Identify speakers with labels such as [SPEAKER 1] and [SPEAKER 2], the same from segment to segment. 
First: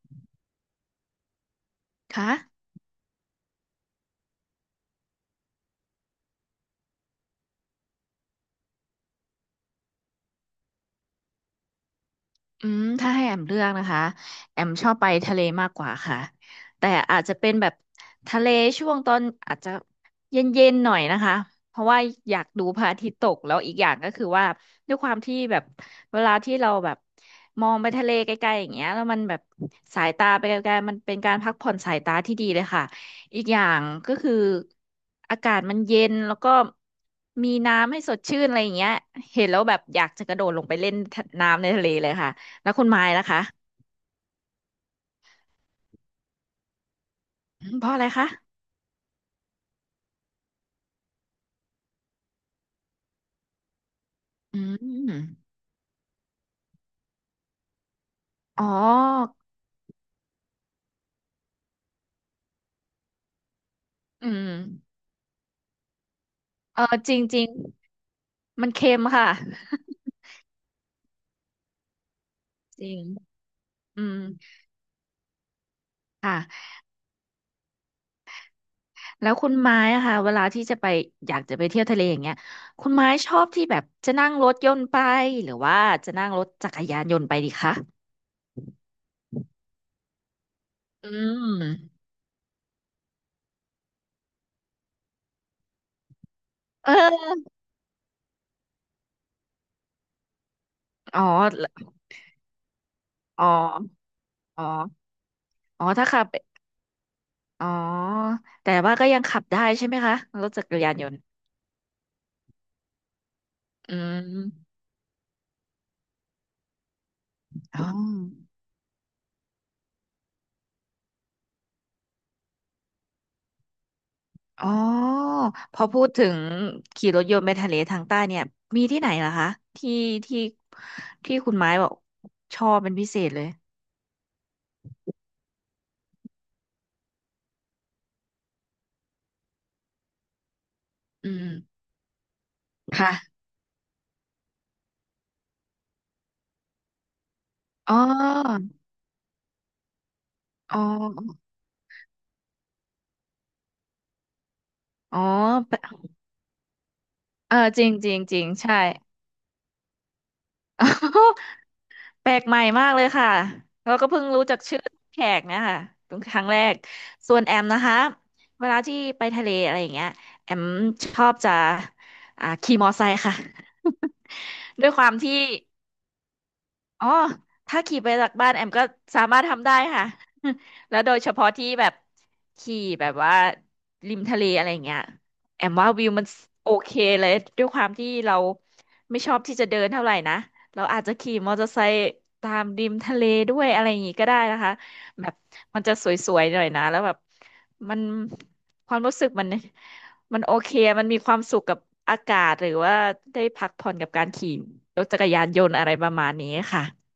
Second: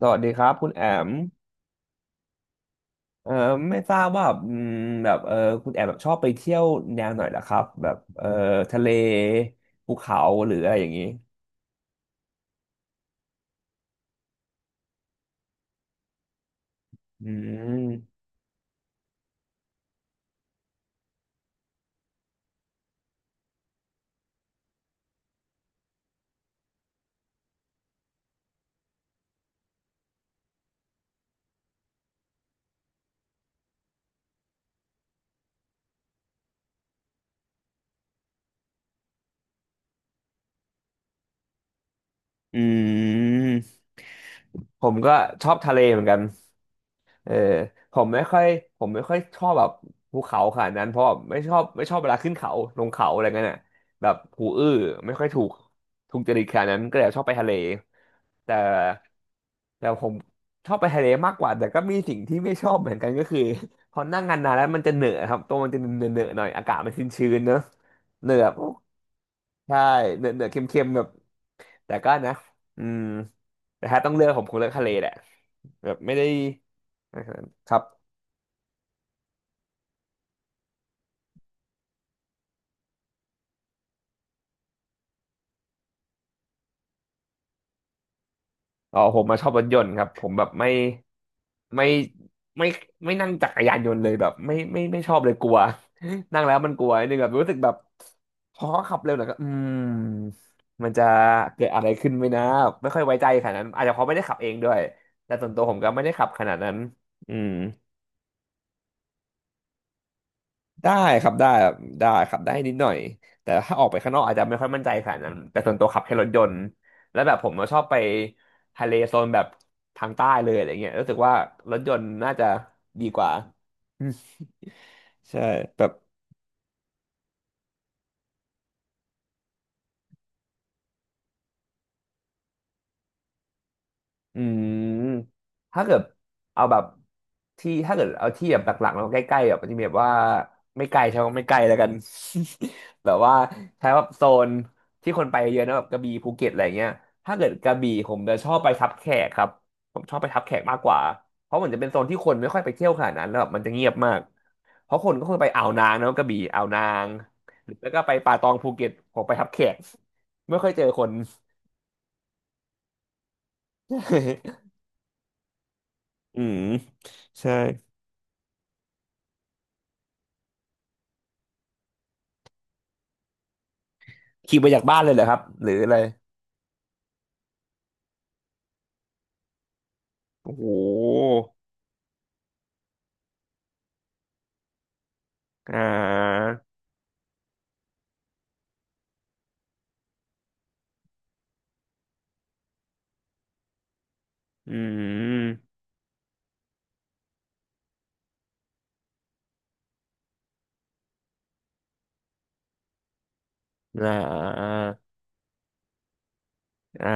[SPEAKER 1] สวัสดีครับคุณแอม
[SPEAKER 2] คะ
[SPEAKER 1] เอ่อไม่ทราบว่าแบบคุณแอมแบบชอบไปเที่ยวแนวไหนล่ะครับแบบทะเลภูเขาหรืออะไรอย่างนี้
[SPEAKER 2] อืมถ้าให้แอมเลือกนะคะแอมชอบไปทะเลมากกว่าค่ะแต่อาจ
[SPEAKER 1] อื
[SPEAKER 2] จะเป็นแบบ
[SPEAKER 1] ม
[SPEAKER 2] ทะเลช่วงตอนอาจจะเย็นๆหน่อยนะคะเพราะว่าอยากดูพระอาทิตย์ตกแล้วอีกอย่างก็คือว่าด้วยความที่แบบเวลาที่เราแบบมองไปทะเลไกลๆอย่างเงี้ยแล้วมันแบบสายตาไปไกลๆมันเป็นการพักผ่อนสายตาที่ดีเลยค่ะอีกอย่างก็คืออากาศมันเย็นแล้วก็มีน้ำให้สดชื่นอะไรอย่างเงี้ยเห็นแล้วแบบอยากจะกระโดดลงไปเล่นน้ำในทะเลเลยค่ะ
[SPEAKER 1] อื
[SPEAKER 2] แล้วคุณไม้ล่ะคะ
[SPEAKER 1] ม ผมก็ชอบทะเลเหมือนกันเออ
[SPEAKER 2] อืมเพราะ
[SPEAKER 1] ผ
[SPEAKER 2] อะไร
[SPEAKER 1] มไม่
[SPEAKER 2] คะ
[SPEAKER 1] ค่อยผมไม่ค่อยชอบแบบภูเขาขนาดนั้นเพราะไม่ชอบเวลาขึ้นเขาลงเขาอะไรเงี้ยน่ะแบบหู
[SPEAKER 2] อื
[SPEAKER 1] อื้อ
[SPEAKER 2] ม
[SPEAKER 1] ไม่ค่อยถูกจริตขนาดนั้นก็เลยชอบไปทะเลแต่
[SPEAKER 2] อ๋อ
[SPEAKER 1] แต่ผมชอบไปทะเลมากกว่าแต่ก็มีสิ่งที่ไม่ชอบเหมือนกันก็คือ พอนั่ง
[SPEAKER 2] อื
[SPEAKER 1] นา
[SPEAKER 2] ม
[SPEAKER 1] นๆแล้วมันจะเหนอะครับตัวมันจะเหนอะๆหน่อยอากาศ
[SPEAKER 2] เอ
[SPEAKER 1] มัน
[SPEAKER 2] อจริง
[SPEAKER 1] ชื้
[SPEAKER 2] จ
[SPEAKER 1] น
[SPEAKER 2] ริ
[SPEAKER 1] ๆ
[SPEAKER 2] ง
[SPEAKER 1] เนอะเหนอะ
[SPEAKER 2] มันเค็มค่ะ
[SPEAKER 1] ใช่เหนอะๆเค็มๆแบบ แต่ก็นะ
[SPEAKER 2] จ
[SPEAKER 1] อื
[SPEAKER 2] ริ
[SPEAKER 1] ม
[SPEAKER 2] ง
[SPEAKER 1] แต่ถ้า
[SPEAKER 2] อื
[SPEAKER 1] ต้อง
[SPEAKER 2] ม
[SPEAKER 1] เลือกผมคงเลือกทะเลแหละแบบไม่ได้
[SPEAKER 2] ค่ะ
[SPEAKER 1] นะครับ
[SPEAKER 2] แล้วคุณไม้อะค่ะเวลาที่จะไปอยากจะไปเที่ยวทะเลอย่างเงี้ยคุณไม้ชอบที่แบบจะนั่งรถยนต์ไปหรือว่าจะนั่งรถจักรยานยนต์ไปดีคะ
[SPEAKER 1] อ๋อผมมาชอบรถยนต์ครับผมแบบ
[SPEAKER 2] อืม
[SPEAKER 1] ไม่ไม่ไม่นั่งจักรยานยนต์เลยแบบไม่ไม่ชอบเลยกลัว นั่งแล้วมันกลัวนิดนึงแบบ
[SPEAKER 2] เออ
[SPEAKER 1] รู้สึกแบบพอขับเร็วหน่อยก็มันจะ
[SPEAKER 2] อ๋อ
[SPEAKER 1] เกิดอะไรขึ้นไหมนะไม่ค่อยไว้ใจ
[SPEAKER 2] อ๋
[SPEAKER 1] ข
[SPEAKER 2] อ
[SPEAKER 1] นาดนั้นอาจจะเพราะไม่ได้ขับเอง
[SPEAKER 2] อ๋
[SPEAKER 1] ด้วย
[SPEAKER 2] อ
[SPEAKER 1] แต่ส่วนตัวผม
[SPEAKER 2] อ๋อ
[SPEAKER 1] ก็ไม่
[SPEAKER 2] ถ้า
[SPEAKER 1] ได้
[SPEAKER 2] ขั
[SPEAKER 1] ขั
[SPEAKER 2] บ
[SPEAKER 1] บขนาดนั้นอืม
[SPEAKER 2] อ๋อแต่ว่าก็ยังขับได้ใช่ไหมคะรถจักร
[SPEAKER 1] ได้
[SPEAKER 2] ยานยนต์
[SPEAKER 1] ครับได้ได้ครับได้นิดหน่อยแต่ถ้าออก
[SPEAKER 2] อื
[SPEAKER 1] ไปข้างนอกอาจจะไม่ค่อย
[SPEAKER 2] ม
[SPEAKER 1] มั่นใจขนาดนั้นแต่ส่วนตัวขับแค่รถยนต์แล้วแบบผมก็ชอ
[SPEAKER 2] อ๋อ
[SPEAKER 1] บไปทะเลโซนแบบทางใต้เลยอะไรเงี้ยรู้สึกว่ารถยนต์น่าจะดีกว่า
[SPEAKER 2] อ๋อ
[SPEAKER 1] ใช่
[SPEAKER 2] พ
[SPEAKER 1] แบ
[SPEAKER 2] อ
[SPEAKER 1] บ
[SPEAKER 2] พูดถึงขี่รถยนต์ไปทะเลทางใต้เนี่ย มีที่ไหนเหรอคะที่ที่ที่คุณไม้บอกชอบเป็นพิเศษเลย
[SPEAKER 1] อืมถ้าเกิดเอาแบบที่ถ้าเกิดเอาที่แบบหลักๆแล้วใกล้ๆแบบมันจะมีแบบว่าไม่ไกลใช่ไหม
[SPEAKER 2] อื
[SPEAKER 1] ไม่
[SPEAKER 2] ม
[SPEAKER 1] ไกลแล้วกัน แบ
[SPEAKER 2] ค่ะ
[SPEAKER 1] บว่าใช้แบบโซนที่คนไปเยอะนะแบบกระบี่ภูเก็ตอะไรเงี้ยถ้าเกิดกระบี่
[SPEAKER 2] อ๋
[SPEAKER 1] ผมจะชอบ
[SPEAKER 2] อ
[SPEAKER 1] ไปทับแขกครับผมชอบไปทับแขก
[SPEAKER 2] อ๋
[SPEAKER 1] มาก
[SPEAKER 2] อ
[SPEAKER 1] กว่าเพราะเหมือนจะเป็นโซนที่คนไม่ค่อยไปเที่ยวขนาดนั้นแล้วแบบมันจะเงียบมากเพราะคน
[SPEAKER 2] อ๋อ
[SPEAKER 1] ก็คือไปอ่าว
[SPEAKER 2] แปล
[SPEAKER 1] นางเนอะกระบี่อ่าวนาง
[SPEAKER 2] เอ อ
[SPEAKER 1] หรือ
[SPEAKER 2] จริ
[SPEAKER 1] แล้ว
[SPEAKER 2] ง
[SPEAKER 1] ก็
[SPEAKER 2] จ
[SPEAKER 1] ไป
[SPEAKER 2] ริง
[SPEAKER 1] ป่า
[SPEAKER 2] จริ
[SPEAKER 1] ต
[SPEAKER 2] ง
[SPEAKER 1] องภู
[SPEAKER 2] ใช่
[SPEAKER 1] เก็ตผมไปทับแขก ไม่ค่อยเจอคน
[SPEAKER 2] แปลกใหม่มากเลยค่ะ เราก็เพิ่งรู้จักชื่อแขกเนี่ยค่ะเป็นค
[SPEAKER 1] อื
[SPEAKER 2] รั้งแร
[SPEAKER 1] ม
[SPEAKER 2] ก ส่วน
[SPEAKER 1] ใช่
[SPEAKER 2] แอมนะคะ เวลาที่ไปทะเลอะไรอย่างเงี้ยแอมชอบจะขี่มอไซค์ค่ะ
[SPEAKER 1] ขี่ไปจา ก
[SPEAKER 2] ด้วย
[SPEAKER 1] บ้า
[SPEAKER 2] ค
[SPEAKER 1] นเล
[SPEAKER 2] วาม
[SPEAKER 1] ยเหรอค
[SPEAKER 2] ที่
[SPEAKER 1] รับหรืออะไร
[SPEAKER 2] อ๋อถ้าขี่ไปจากบ้านแอมก็สามารถทำได้ค่ะ
[SPEAKER 1] โอ้โห
[SPEAKER 2] แล้วโดยเฉพาะที่แบบขี่แบบว่าริมทะเลอะไรอย่างเงี้ยแอม
[SPEAKER 1] อ่
[SPEAKER 2] ว่าวิวมัน
[SPEAKER 1] า
[SPEAKER 2] โอเคเลยด้วยความที่เราไม่ชอบที่จะเดินเท่าไหร่นะ เราอาจจะขี่มอเตอร์ไซค์ตามริมทะเลด้วยอะไรอย่างงี้ก็ได้นะ
[SPEAKER 1] อื
[SPEAKER 2] คะแบบ
[SPEAKER 1] ม
[SPEAKER 2] มันจะสวยๆหน่อยนะแล้วแบบมันความรู้สึกมัน มันโอเค มันมีความสุขกับอากาศหรือว่าได้พักผ่อนกั
[SPEAKER 1] อ่า
[SPEAKER 2] บการขี่
[SPEAKER 1] อ่า
[SPEAKER 2] รถจักรยานยนต์อะไรประมาณนี้ค่ะ
[SPEAKER 1] อ่า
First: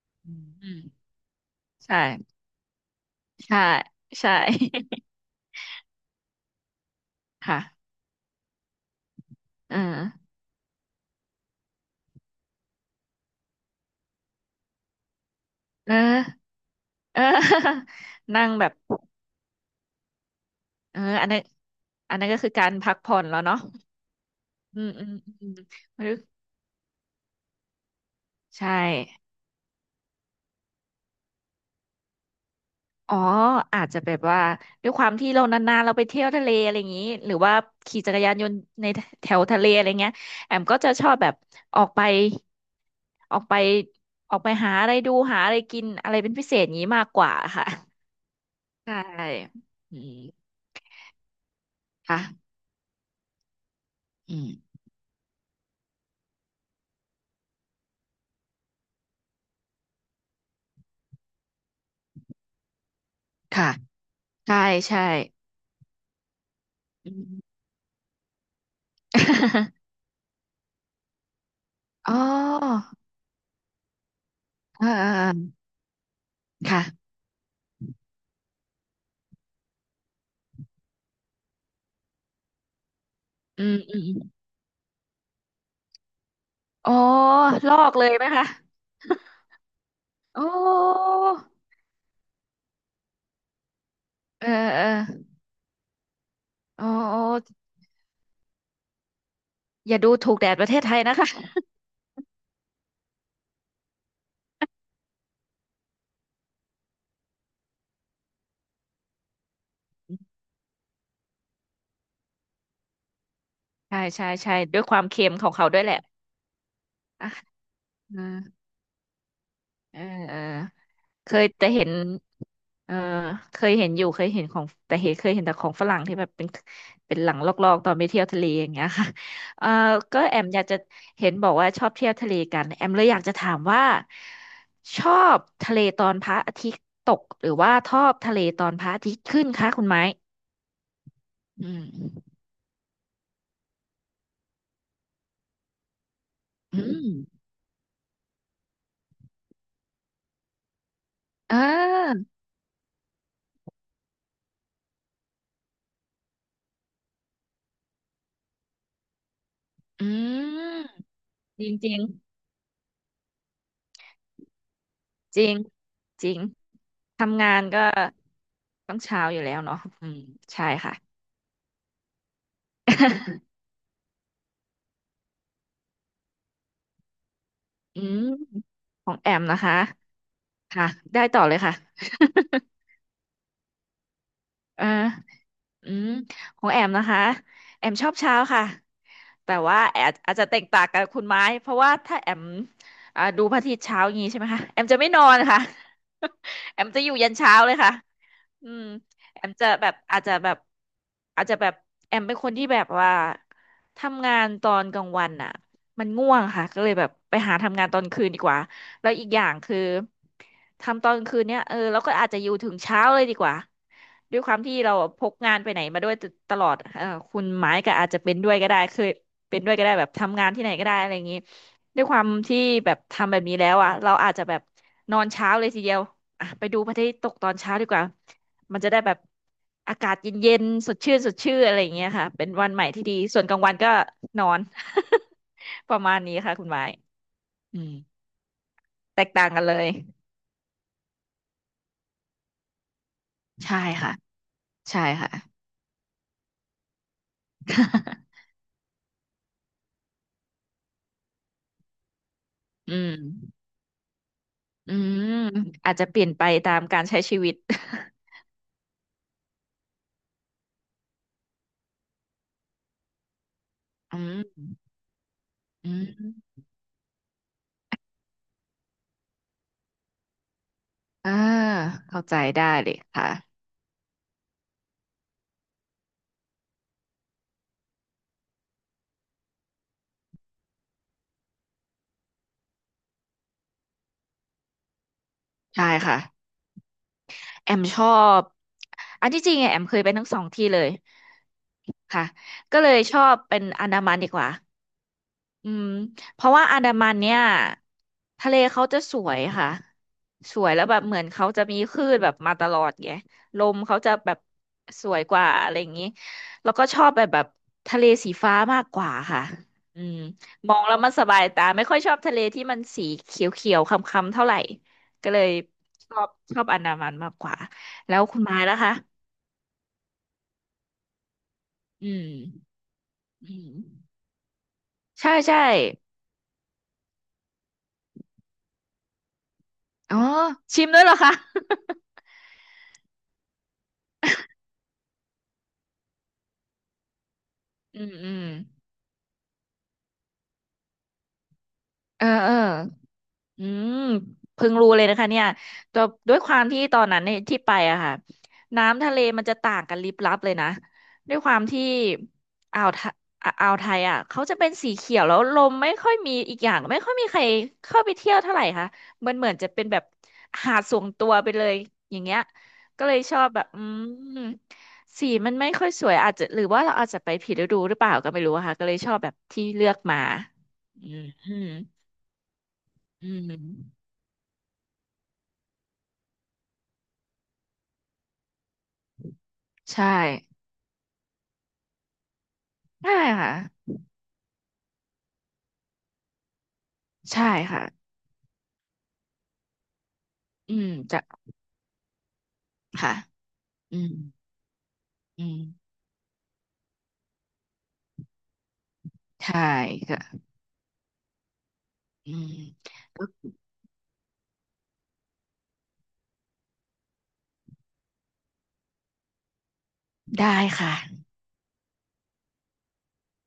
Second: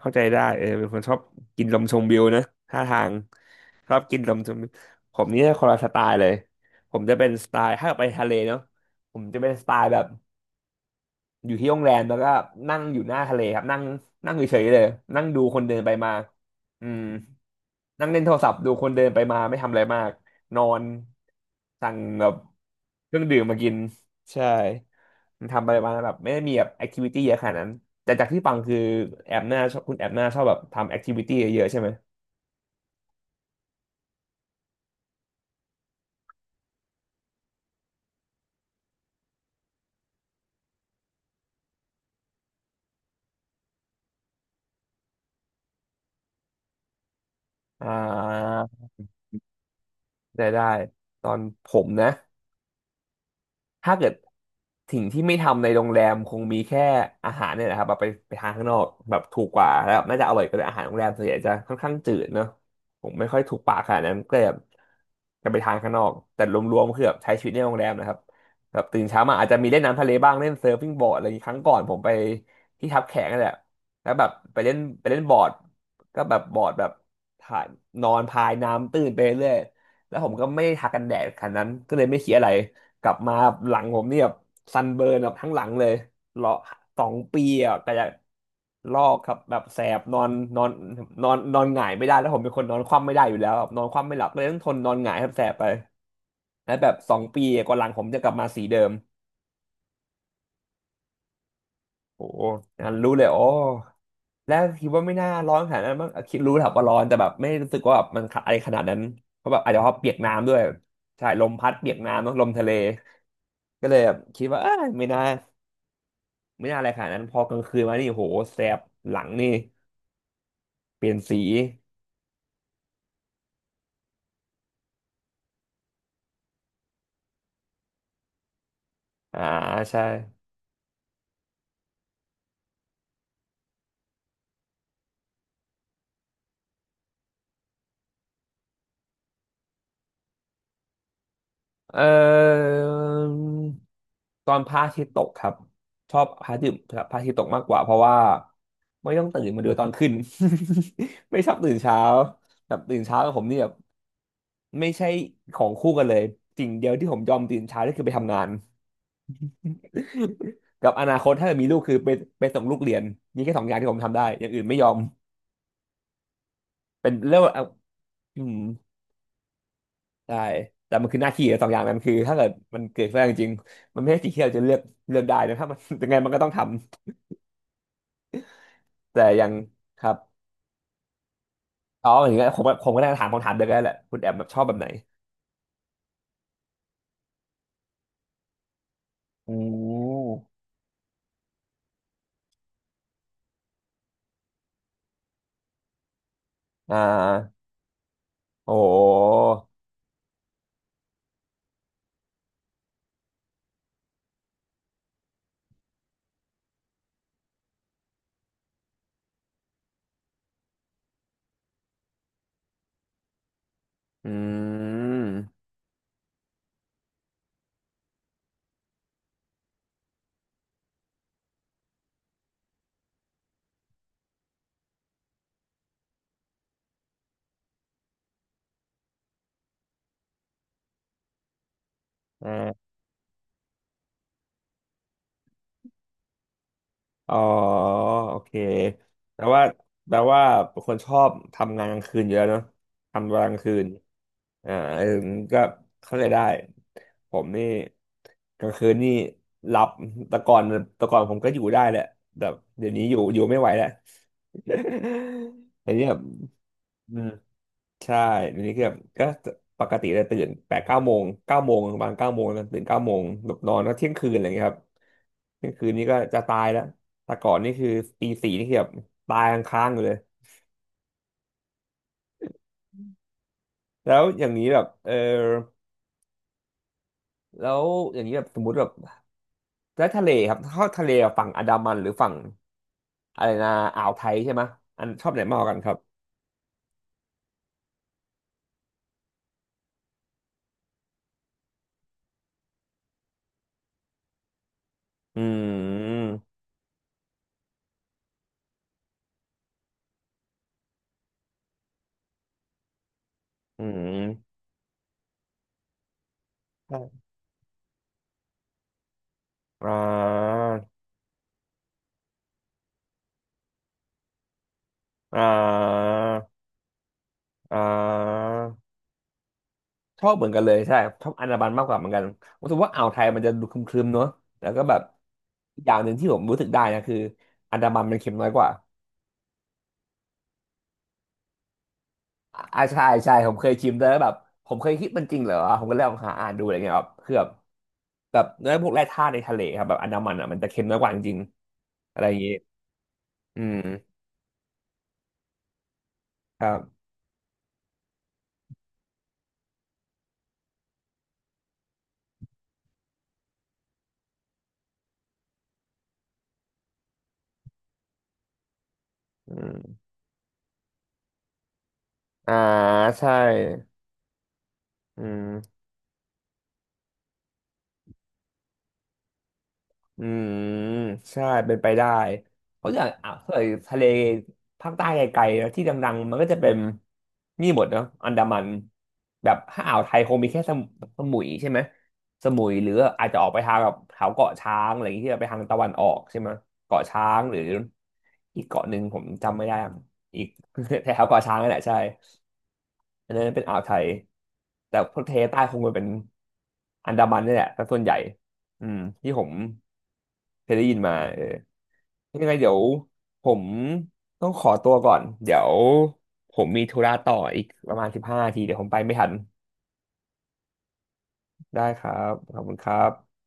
[SPEAKER 1] เข้าใจ
[SPEAKER 2] อื
[SPEAKER 1] ได้
[SPEAKER 2] ม
[SPEAKER 1] เออ
[SPEAKER 2] อืม
[SPEAKER 1] เป็นคนชอบกินลมช
[SPEAKER 2] ใช่
[SPEAKER 1] มวิวนะท่าทาง
[SPEAKER 2] ใช่
[SPEAKER 1] ชอบกินล
[SPEAKER 2] ใช่
[SPEAKER 1] มชมวิวผมนี่คนละสไตล์เลยผมจะเป็น สไต
[SPEAKER 2] ค่ะ
[SPEAKER 1] ล์ถ้าไปทะเลเนาะผมจะเป็นสไต
[SPEAKER 2] เออ
[SPEAKER 1] ล์แบบ อยู่ที่โรงแรมแล้วก็นั่งอยู่หน้าทะเลครับนั่งนั่งเฉยๆเลยนั่งดูคนเดินไป
[SPEAKER 2] เอ
[SPEAKER 1] มา
[SPEAKER 2] อ
[SPEAKER 1] อืม
[SPEAKER 2] เออ
[SPEAKER 1] นั่งเล่นโท ร
[SPEAKER 2] นั่
[SPEAKER 1] ศั
[SPEAKER 2] ง
[SPEAKER 1] พท์
[SPEAKER 2] แบ
[SPEAKER 1] ดู
[SPEAKER 2] บ
[SPEAKER 1] คนเดินไปมาไม่ทำอะไรมากนอน
[SPEAKER 2] เอออันนั้น
[SPEAKER 1] สั่ง
[SPEAKER 2] อัน
[SPEAKER 1] แบ
[SPEAKER 2] นั้น
[SPEAKER 1] บ
[SPEAKER 2] ก็คือการพัก
[SPEAKER 1] เค
[SPEAKER 2] ผ่
[SPEAKER 1] รื่
[SPEAKER 2] อ
[SPEAKER 1] อง
[SPEAKER 2] นแล้
[SPEAKER 1] ดื่
[SPEAKER 2] ว
[SPEAKER 1] มมา
[SPEAKER 2] เนาะ
[SPEAKER 1] กินใช่
[SPEAKER 2] อืมอืม
[SPEAKER 1] มั
[SPEAKER 2] อื
[SPEAKER 1] น
[SPEAKER 2] ม
[SPEAKER 1] ทำอะไรมาแบบไม่ได้มีแบบแอคทิวิตี้เยอะขนาดนั้นแต่จากที่ฟัง
[SPEAKER 2] ใช่
[SPEAKER 1] คือแอบหน้าชอบคุณแอบหน้าชอบแบบทำแอคทิวิตี้เยอะๆใช่ไหม
[SPEAKER 2] อ๋ออาจจะแบบว่าด้วยความที่เรานานๆเราไปเที่ยวทะเลอะไรอย่างนี้หรือว่าขี่จักรยานยนต์ในแถวทะเลอะไรเงี้ยแอมก็จะชอบแบบออกไปออกไปออกไปหาอะไรดูหาอะไรกินอะไรเป็นพิเศษอย่างนี้มากกว่าค่ะ
[SPEAKER 1] อ่า
[SPEAKER 2] ใช่อืม
[SPEAKER 1] ได้ได้ตอนผมนะ
[SPEAKER 2] ค่ะ
[SPEAKER 1] ถ้าเกิด
[SPEAKER 2] อืม
[SPEAKER 1] สิ่งที่ไม่ทำในโรงแรมคงมีแค่อาหารเนี่ยนะครับแบบไปไปทานข้างนอกแบบถูกกว่าแล้วน่าจะอร่อยกว่าด้วยอาหารโรงแรมส่วนใหญ่จะค่อนข้างจืดเนอะผมไม่ค่อยถูก
[SPEAKER 2] ค่ะ
[SPEAKER 1] ปากขนาดนั้นก็เลยแบบ
[SPEAKER 2] ใช่ใช่
[SPEAKER 1] จะไปทานข้างนอกแต่รวมๆคือ
[SPEAKER 2] อื
[SPEAKER 1] แบบใช้
[SPEAKER 2] ม
[SPEAKER 1] ชีวิตในโรงแรมนะครับแบบตื่นเช้ามาอาจจะมีเล่นน้ำ ทะเลบ้างเล่นเซิร์ฟฟิ้งบอร์ดอะไรอย่างงี้ครั้งก่อนผมไป
[SPEAKER 2] อ๋อ
[SPEAKER 1] ที่ทับแขกนั่นแหละแล้วแบบ
[SPEAKER 2] อ่า
[SPEAKER 1] ไป
[SPEAKER 2] อ่า
[SPEAKER 1] เล่นบอร์ด
[SPEAKER 2] อ่า
[SPEAKER 1] ก็แบบบอร์ดแบบ
[SPEAKER 2] ค่ะ
[SPEAKER 1] ถ่ายนอนพายน้ำตื้นไปเรื่อยแล้วผมก็ไม่ได้ทากันแดดขนาดนั้นก็เลยไม่คิดอะไร กลับมา
[SPEAKER 2] อื
[SPEAKER 1] ห
[SPEAKER 2] ม
[SPEAKER 1] ลัง
[SPEAKER 2] อื
[SPEAKER 1] ผ
[SPEAKER 2] ม
[SPEAKER 1] ม
[SPEAKER 2] อื
[SPEAKER 1] เนี่
[SPEAKER 2] ม
[SPEAKER 1] ยแบบซันเบิร์นแบบทั้งหลังเลยรอ
[SPEAKER 2] อ๋อ
[SPEAKER 1] สองปี
[SPEAKER 2] ล
[SPEAKER 1] อ่ะ
[SPEAKER 2] อ
[SPEAKER 1] ก็
[SPEAKER 2] กเล
[SPEAKER 1] จะ
[SPEAKER 2] ยไหมคะ
[SPEAKER 1] ลอกครับแบบแสบนอน
[SPEAKER 2] โอ
[SPEAKER 1] นอน
[SPEAKER 2] ้
[SPEAKER 1] นอนนอนหงายไม่ได้แล้วผมเป็นคนนอนคว่ำไม่ได้อยู่แล้วแบบนอนคว่ำไม่หลับเล
[SPEAKER 2] เอ
[SPEAKER 1] ย
[SPEAKER 2] อ
[SPEAKER 1] ต้องทน
[SPEAKER 2] เออ
[SPEAKER 1] นอนหงายครับแสบไปแล้ว
[SPEAKER 2] อ๋อ
[SPEAKER 1] แบบส
[SPEAKER 2] อ
[SPEAKER 1] องปี
[SPEAKER 2] อ
[SPEAKER 1] กว่าหลังผมจะกลับมาสีเดิม
[SPEAKER 2] อย่าดูถูกแดดประเทศไทยนะคะ
[SPEAKER 1] โอ้งั้นรู้เลยโอ้แล้วคิดว่าไม่น่าร้อนขนาดนั้นมั้งคิดรู้แหละว่าร้อนแต่แบบไม่รู้สึกว่าแบบมันอะไรขนาดนั้นเพราะแบบอาจจะเพราะเปียกน้ำด้วยใช่ลมพัดเปียกน้ำเนอะลมทะเลก็เล
[SPEAKER 2] ใช่
[SPEAKER 1] ยแบบ
[SPEAKER 2] ใช่
[SPEAKER 1] คิด
[SPEAKER 2] ใช่
[SPEAKER 1] ว่าเอ้
[SPEAKER 2] ด้วย
[SPEAKER 1] ย
[SPEAKER 2] ความ
[SPEAKER 1] ไม่น่า
[SPEAKER 2] เค็มของเขาด้วยแหละ
[SPEAKER 1] ไม่น่าอะไรขนาดนั้น
[SPEAKER 2] อ่ะ
[SPEAKER 1] พอกลางคืนมานี่
[SPEAKER 2] เออ
[SPEAKER 1] โหแสบหลังนี่
[SPEAKER 2] เออเออ
[SPEAKER 1] เปลี่ยน
[SPEAKER 2] เค
[SPEAKER 1] สี
[SPEAKER 2] ยแต่เห็นเออเคยเห็นอยู่เคยเห็นของแต่เห็นเคยเห็นแต่ของฝรั่งที่แบบเป็นเป็นหลังลอกๆตอนไปเที่ยวทะเลอย่างเงี้ย ค่ะ
[SPEAKER 1] อ่า
[SPEAKER 2] เออ
[SPEAKER 1] ใช่
[SPEAKER 2] ก็แอมอยากจะเห็นบอกว่าชอบเที่ยวทะเลกันแอมเลยอยากจะถามว่าชอบทะเลตอนพระอาทิตย์ตกหรือว่าชอบทะเลตอนพระอาทิตย์ขึ้นคะคุณไม้อืม
[SPEAKER 1] เอ่อตอนพระอาทิตย์ตกครับชอบพระอาทิต
[SPEAKER 2] อื
[SPEAKER 1] ย์พระอาทิตย์ต
[SPEAKER 2] ม
[SPEAKER 1] กมากกว่าเพราะว่าไม่ต้องตื่นมาดูตอนขึ้น ไม่ชอ
[SPEAKER 2] อ่
[SPEAKER 1] บตื่นเช้า
[SPEAKER 2] า
[SPEAKER 1] แบบตื่นเช้ากับผมนี่แบบไม่ใช่ของคู่กันเลยสิ่งเดียวที่ผมยอมตื่นเช้านี่คือไปทำงาน
[SPEAKER 2] อื
[SPEAKER 1] กับอ
[SPEAKER 2] ม
[SPEAKER 1] นาคตถ้าเกิด
[SPEAKER 2] จ
[SPEAKER 1] มี
[SPEAKER 2] ริง
[SPEAKER 1] ลูก
[SPEAKER 2] จ
[SPEAKER 1] คื
[SPEAKER 2] ริ
[SPEAKER 1] อ
[SPEAKER 2] ง
[SPEAKER 1] ไปส่งลูกเรียนนี่แค่สองอย่างที่ผมทำได้อย่างอื่นไม่ยอม
[SPEAKER 2] จริงจริง
[SPEAKER 1] เป็นเรียก
[SPEAKER 2] ทำ
[SPEAKER 1] ว่า
[SPEAKER 2] งาน
[SPEAKER 1] เอา
[SPEAKER 2] ก็
[SPEAKER 1] อืม
[SPEAKER 2] ต้องเช้าอยู่แล้วเนาะอืม
[SPEAKER 1] ใช่
[SPEAKER 2] ใช่
[SPEAKER 1] แต่
[SPEAKER 2] ค่ะ
[SPEAKER 1] มันคือหน้าที่สองอย่างนั้นคือถ้าเกิดมันเกิดขึ้นจริงๆมันไม่ใช่สิ่งที่เราจะเลือกเลือกได้นะถ้ามัน ยังไงมันก็ต้องทำ
[SPEAKER 2] อืมของ
[SPEAKER 1] แต่
[SPEAKER 2] แอ
[SPEAKER 1] อ
[SPEAKER 2] ม
[SPEAKER 1] ย่าง
[SPEAKER 2] นะคะ
[SPEAKER 1] ครับ
[SPEAKER 2] ค่ะได้ต่อเลยค่ะ
[SPEAKER 1] อ๋ออย่างเงี้ยผมก็ได้ถามคำถามเดียวกันแหละคุณแอมแบบชอบแบ บ
[SPEAKER 2] เอ
[SPEAKER 1] ไห
[SPEAKER 2] อ
[SPEAKER 1] น
[SPEAKER 2] อืมของแอมนะคะแอมชอบเช้าค่ะ
[SPEAKER 1] อื
[SPEAKER 2] แต่ว่าแอมอาจจะแต
[SPEAKER 1] ม
[SPEAKER 2] กต่างกับคุณไม้เพราะว่าถ้าแอมดูพระอาทิตย์เช้าอย่างนี้ใช่ไหมคะแอมจะไม่นอนค่ะ แอม
[SPEAKER 1] อ่
[SPEAKER 2] จะอยู่ยันเช้า
[SPEAKER 1] า
[SPEAKER 2] เลยค่ะอื
[SPEAKER 1] โอ้
[SPEAKER 2] ม
[SPEAKER 1] โห
[SPEAKER 2] แอมจะแบบอาจจะแบบแอมเป็นคนที่แบบว่าทำงานตอนกลางวันอ่ะมันง่วงค่ะก็เลยแบบไปหาทำงานตอนคืนดีกว่า แล้วอีกอย่างคือทำตอนกลางคืนเนี่ยเออเราก็อาจจะอยู่ถึงเช้าเลยดีกว่า
[SPEAKER 1] อื
[SPEAKER 2] ด้วยความที่เราพกงาน
[SPEAKER 1] ม
[SPEAKER 2] ไปไหนมาด้วยลอดเออคุณไม้ก็อาจจะเป็นด้วยก็ได้เคยเป็นด้วยก็ได้แบบทำงานที่ไหนก็ได้อะไรอย่างนี้ด้วยความที่แบบทำแบบนี้แล้วอ่ะเราอาจจะแบบนอนเช้าเลยทีเดียวอ่ะไปดูพระอาทิตย์ตกตอนเช้าดีกว่ามันจะได้แบบอากาศเย็นๆสดชื่นอะไรอย่างเงี้ยค่ะเป็นวันใหม่
[SPEAKER 1] อ่า
[SPEAKER 2] ที่ดีส่วนกลางวันก็นอน ประมาณนี้ค่ะคุณไม้
[SPEAKER 1] อ๋อ
[SPEAKER 2] อืม
[SPEAKER 1] โอเค
[SPEAKER 2] แตก
[SPEAKER 1] แปล
[SPEAKER 2] ต่างกั
[SPEAKER 1] ว่า
[SPEAKER 2] นเลย
[SPEAKER 1] แปลว่าเป็นคนชอบทำงานกลางคืนอยู่แล้วเนาะทำเวลากลางคื
[SPEAKER 2] ใช่
[SPEAKER 1] น
[SPEAKER 2] ค่ะ
[SPEAKER 1] อ่าเอ
[SPEAKER 2] ใช่
[SPEAKER 1] อ
[SPEAKER 2] ค่ะ
[SPEAKER 1] ก็เข้าใจได้ผมนี่ กลางคืนนี่หลับแต่ก่อนแต่ก่อนผมก็อยู่ได้แหละแต่เดี๋ย
[SPEAKER 2] อื
[SPEAKER 1] วนี้อยู่ไม่
[SPEAKER 2] ม
[SPEAKER 1] ไหวแล้ว
[SPEAKER 2] อืม
[SPEAKER 1] อั
[SPEAKER 2] อา
[SPEAKER 1] น
[SPEAKER 2] จ
[SPEAKER 1] นี้
[SPEAKER 2] จะ
[SPEAKER 1] แบ
[SPEAKER 2] เป
[SPEAKER 1] บ
[SPEAKER 2] ลี่ยนไปตามการ
[SPEAKER 1] อื
[SPEAKER 2] ใช้
[SPEAKER 1] ม
[SPEAKER 2] ชีวิต
[SPEAKER 1] ใช่อันี้คือแบบก็ปกติจะตื่นแปดเก้าโมงเก้าโมงประมาณเก้าโมงนะตื่นเก้าโมงหลับนอนก็เที่ย ง
[SPEAKER 2] อื
[SPEAKER 1] คืน
[SPEAKER 2] ม
[SPEAKER 1] อะไรอย่างเงี้ยครับ นี่คื
[SPEAKER 2] อื
[SPEAKER 1] นนี้ก็จะ
[SPEAKER 2] ม
[SPEAKER 1] ตายแล้ว แต่ก่อนนี่คือตีสี่นี่คือแบบตายค้างๆอยู่เลย
[SPEAKER 2] อ่าเข้าใจได้เลยค่ะ
[SPEAKER 1] แล้วอย่างนี้แบบเออแล้วอย่างนี้แบบสมมติแบบแล้วทะเลครับเข้าทะเลฝั่งอันดามันหรือฝั่งอะไรนะอ่าวไทยใช่ไหม อันชอบไหนมากกว่ากัน
[SPEAKER 2] ใช่
[SPEAKER 1] ครับ
[SPEAKER 2] ค่ะแอมชอบอันที่จริงอะแอมเคยไปทั้งสองที่เลยค่ะก็เลยชอบเป็นอันดามันดีกว่า
[SPEAKER 1] อื
[SPEAKER 2] อืม
[SPEAKER 1] ม
[SPEAKER 2] เพราะว่าอันดามันเนี่ยทะเลเขาจะสวยค่ะสวยแล้วแบบเหมือนเขาจะมีคลื่นแบบมาตลอดไงลม
[SPEAKER 1] อื
[SPEAKER 2] เขาจะแบบ
[SPEAKER 1] ม
[SPEAKER 2] สวยกว่าอะไรอย่างนี้แล้วก็ชอบแบบทะเลสีฟ้ามากกว่าค่ะ
[SPEAKER 1] อ่
[SPEAKER 2] อืม
[SPEAKER 1] า
[SPEAKER 2] มองแล้วมันสบายตาไม่ค่อยชอบทะเลที่มันสีเขียวๆคล้ำๆเท่าไหร่ก็
[SPEAKER 1] อ่
[SPEAKER 2] เลยช
[SPEAKER 1] า
[SPEAKER 2] อบชอบอันดามันมากกว่า
[SPEAKER 1] อ่า
[SPEAKER 2] แล้วคุณไม้ล่ะคะ
[SPEAKER 1] ชอบเหมือนกันเลยใช่ชอบอันดามันมากกว่าเห
[SPEAKER 2] อื
[SPEAKER 1] มือนกัน
[SPEAKER 2] ม
[SPEAKER 1] รู้สึกว่าอ่าวไทยมันจะ
[SPEAKER 2] อื
[SPEAKER 1] ดู
[SPEAKER 2] ม
[SPEAKER 1] ครึมๆเนอะแล้วก็แบบ
[SPEAKER 2] ใช่ใช่
[SPEAKER 1] อีกอย่างหนึ่งที่ผมรู้สึกได้นะคืออันดามันมันเค็มน้อยกว่า
[SPEAKER 2] อ๋อชิมด้วยเหรอคะ
[SPEAKER 1] อ่าใช่ใช่ผมเคยชิมแต่แบบผมเคยคิดมันจริงเหรอผมก็เลยลองหาอ่านดูอะไรเงี้ยครับคือแบบ
[SPEAKER 2] อืมอื
[SPEAKER 1] แบบ
[SPEAKER 2] ม
[SPEAKER 1] เนื้อพวกแร่ธาตุในทะเลครับแบบอันดามันอ่ะมันจะเค็มน้อยกว่าจริงๆอะ
[SPEAKER 2] เอ
[SPEAKER 1] ไร
[SPEAKER 2] อ
[SPEAKER 1] อย่าง
[SPEAKER 2] เอ
[SPEAKER 1] งี้
[SPEAKER 2] อ
[SPEAKER 1] อื
[SPEAKER 2] อื
[SPEAKER 1] ม
[SPEAKER 2] มเพิ่งรู้เลยนะคะเนี่ยแต่ด้วยควา
[SPEAKER 1] ค
[SPEAKER 2] ม
[SPEAKER 1] รั
[SPEAKER 2] ที่ตอ
[SPEAKER 1] บ
[SPEAKER 2] นนั้นเนี่ยที่ไปอะค่ะน้ำทะเลมันจะต่างกันลิบลับเลยนะด้วยความที่อ่าวไทอ่ะอ่าวไทยอะเขาจะเป็นสีเขียวแล้วลมไม่ค่อยมีอีกอย่างไม่ค่อยมีใครเข้าไปเที่ยวเท่าไหร่ค่ะมันเหมื
[SPEAKER 1] อื
[SPEAKER 2] อนจะเป็นแบ
[SPEAKER 1] ม
[SPEAKER 2] บหาดส่วนตัวไปเลยอย่างเงี้ย
[SPEAKER 1] อ่า
[SPEAKER 2] ก็เลย
[SPEAKER 1] ใช่
[SPEAKER 2] ชอบแบบอืม
[SPEAKER 1] อื
[SPEAKER 2] สี
[SPEAKER 1] ม
[SPEAKER 2] มันไม่ค่อยสวยอาจจะหรือว่าเราอาจจะไปผิดฤดูหรือเปล่าก็ไม่รู้อะค่ะก็เลยชอบแบบที่เลือกมา
[SPEAKER 1] อืมใช่
[SPEAKER 2] อืม
[SPEAKER 1] เป็นไปได้เพราะอย่าง
[SPEAKER 2] อื
[SPEAKER 1] อ่าวถ้าเกิดทะเล
[SPEAKER 2] ม
[SPEAKER 1] ภาคใต้ไกลๆนะที่ดังๆมันก็จะเป็นนี่หมดเนาะอันดามันแบบถ้าอ่าวไท
[SPEAKER 2] ใช่
[SPEAKER 1] ยคงมีแค่สมสมุยใช่ไหมสมุยหรือ
[SPEAKER 2] ใช่
[SPEAKER 1] อาจจะออก
[SPEAKER 2] ค่ะ
[SPEAKER 1] ไปทางแบบแถวเกาะช้างอะไรอย่างเงี้ยที่แบบไปทางตะวันออกใช่ไหมเกาะช้าง
[SPEAKER 2] ใช่
[SPEAKER 1] หรือ
[SPEAKER 2] ค่ะ
[SPEAKER 1] อีกเกาะหนึ่งผมจำไม่ได้อะอีก
[SPEAKER 2] อืม
[SPEAKER 1] แถ
[SPEAKER 2] จะ
[SPEAKER 1] วเกาะช้างนั่นแหละใช่
[SPEAKER 2] ค่ะ
[SPEAKER 1] อันนั้นเป็นอ่าวไท
[SPEAKER 2] อื
[SPEAKER 1] ย
[SPEAKER 2] ม
[SPEAKER 1] แต่พวกทะเล
[SPEAKER 2] อืม
[SPEAKER 1] ใต้คงจะเป็นอันดามันนี่แหละแตส่วนใหญ่อืมที่ผม
[SPEAKER 2] ใช่ค่ะ
[SPEAKER 1] เคยได้ยินมาเออ
[SPEAKER 2] อื
[SPEAKER 1] ยังไงเดี๋ยว
[SPEAKER 2] ม
[SPEAKER 1] ผมต้องขอตัวก่อน เดี๋ยวผมมีธุระต่ออีกประมาณ15นาทีเดี๋ยวผมไปไม่ทัน
[SPEAKER 2] ได้ค่ะ
[SPEAKER 1] ได้ครับ ขอบคุณครับ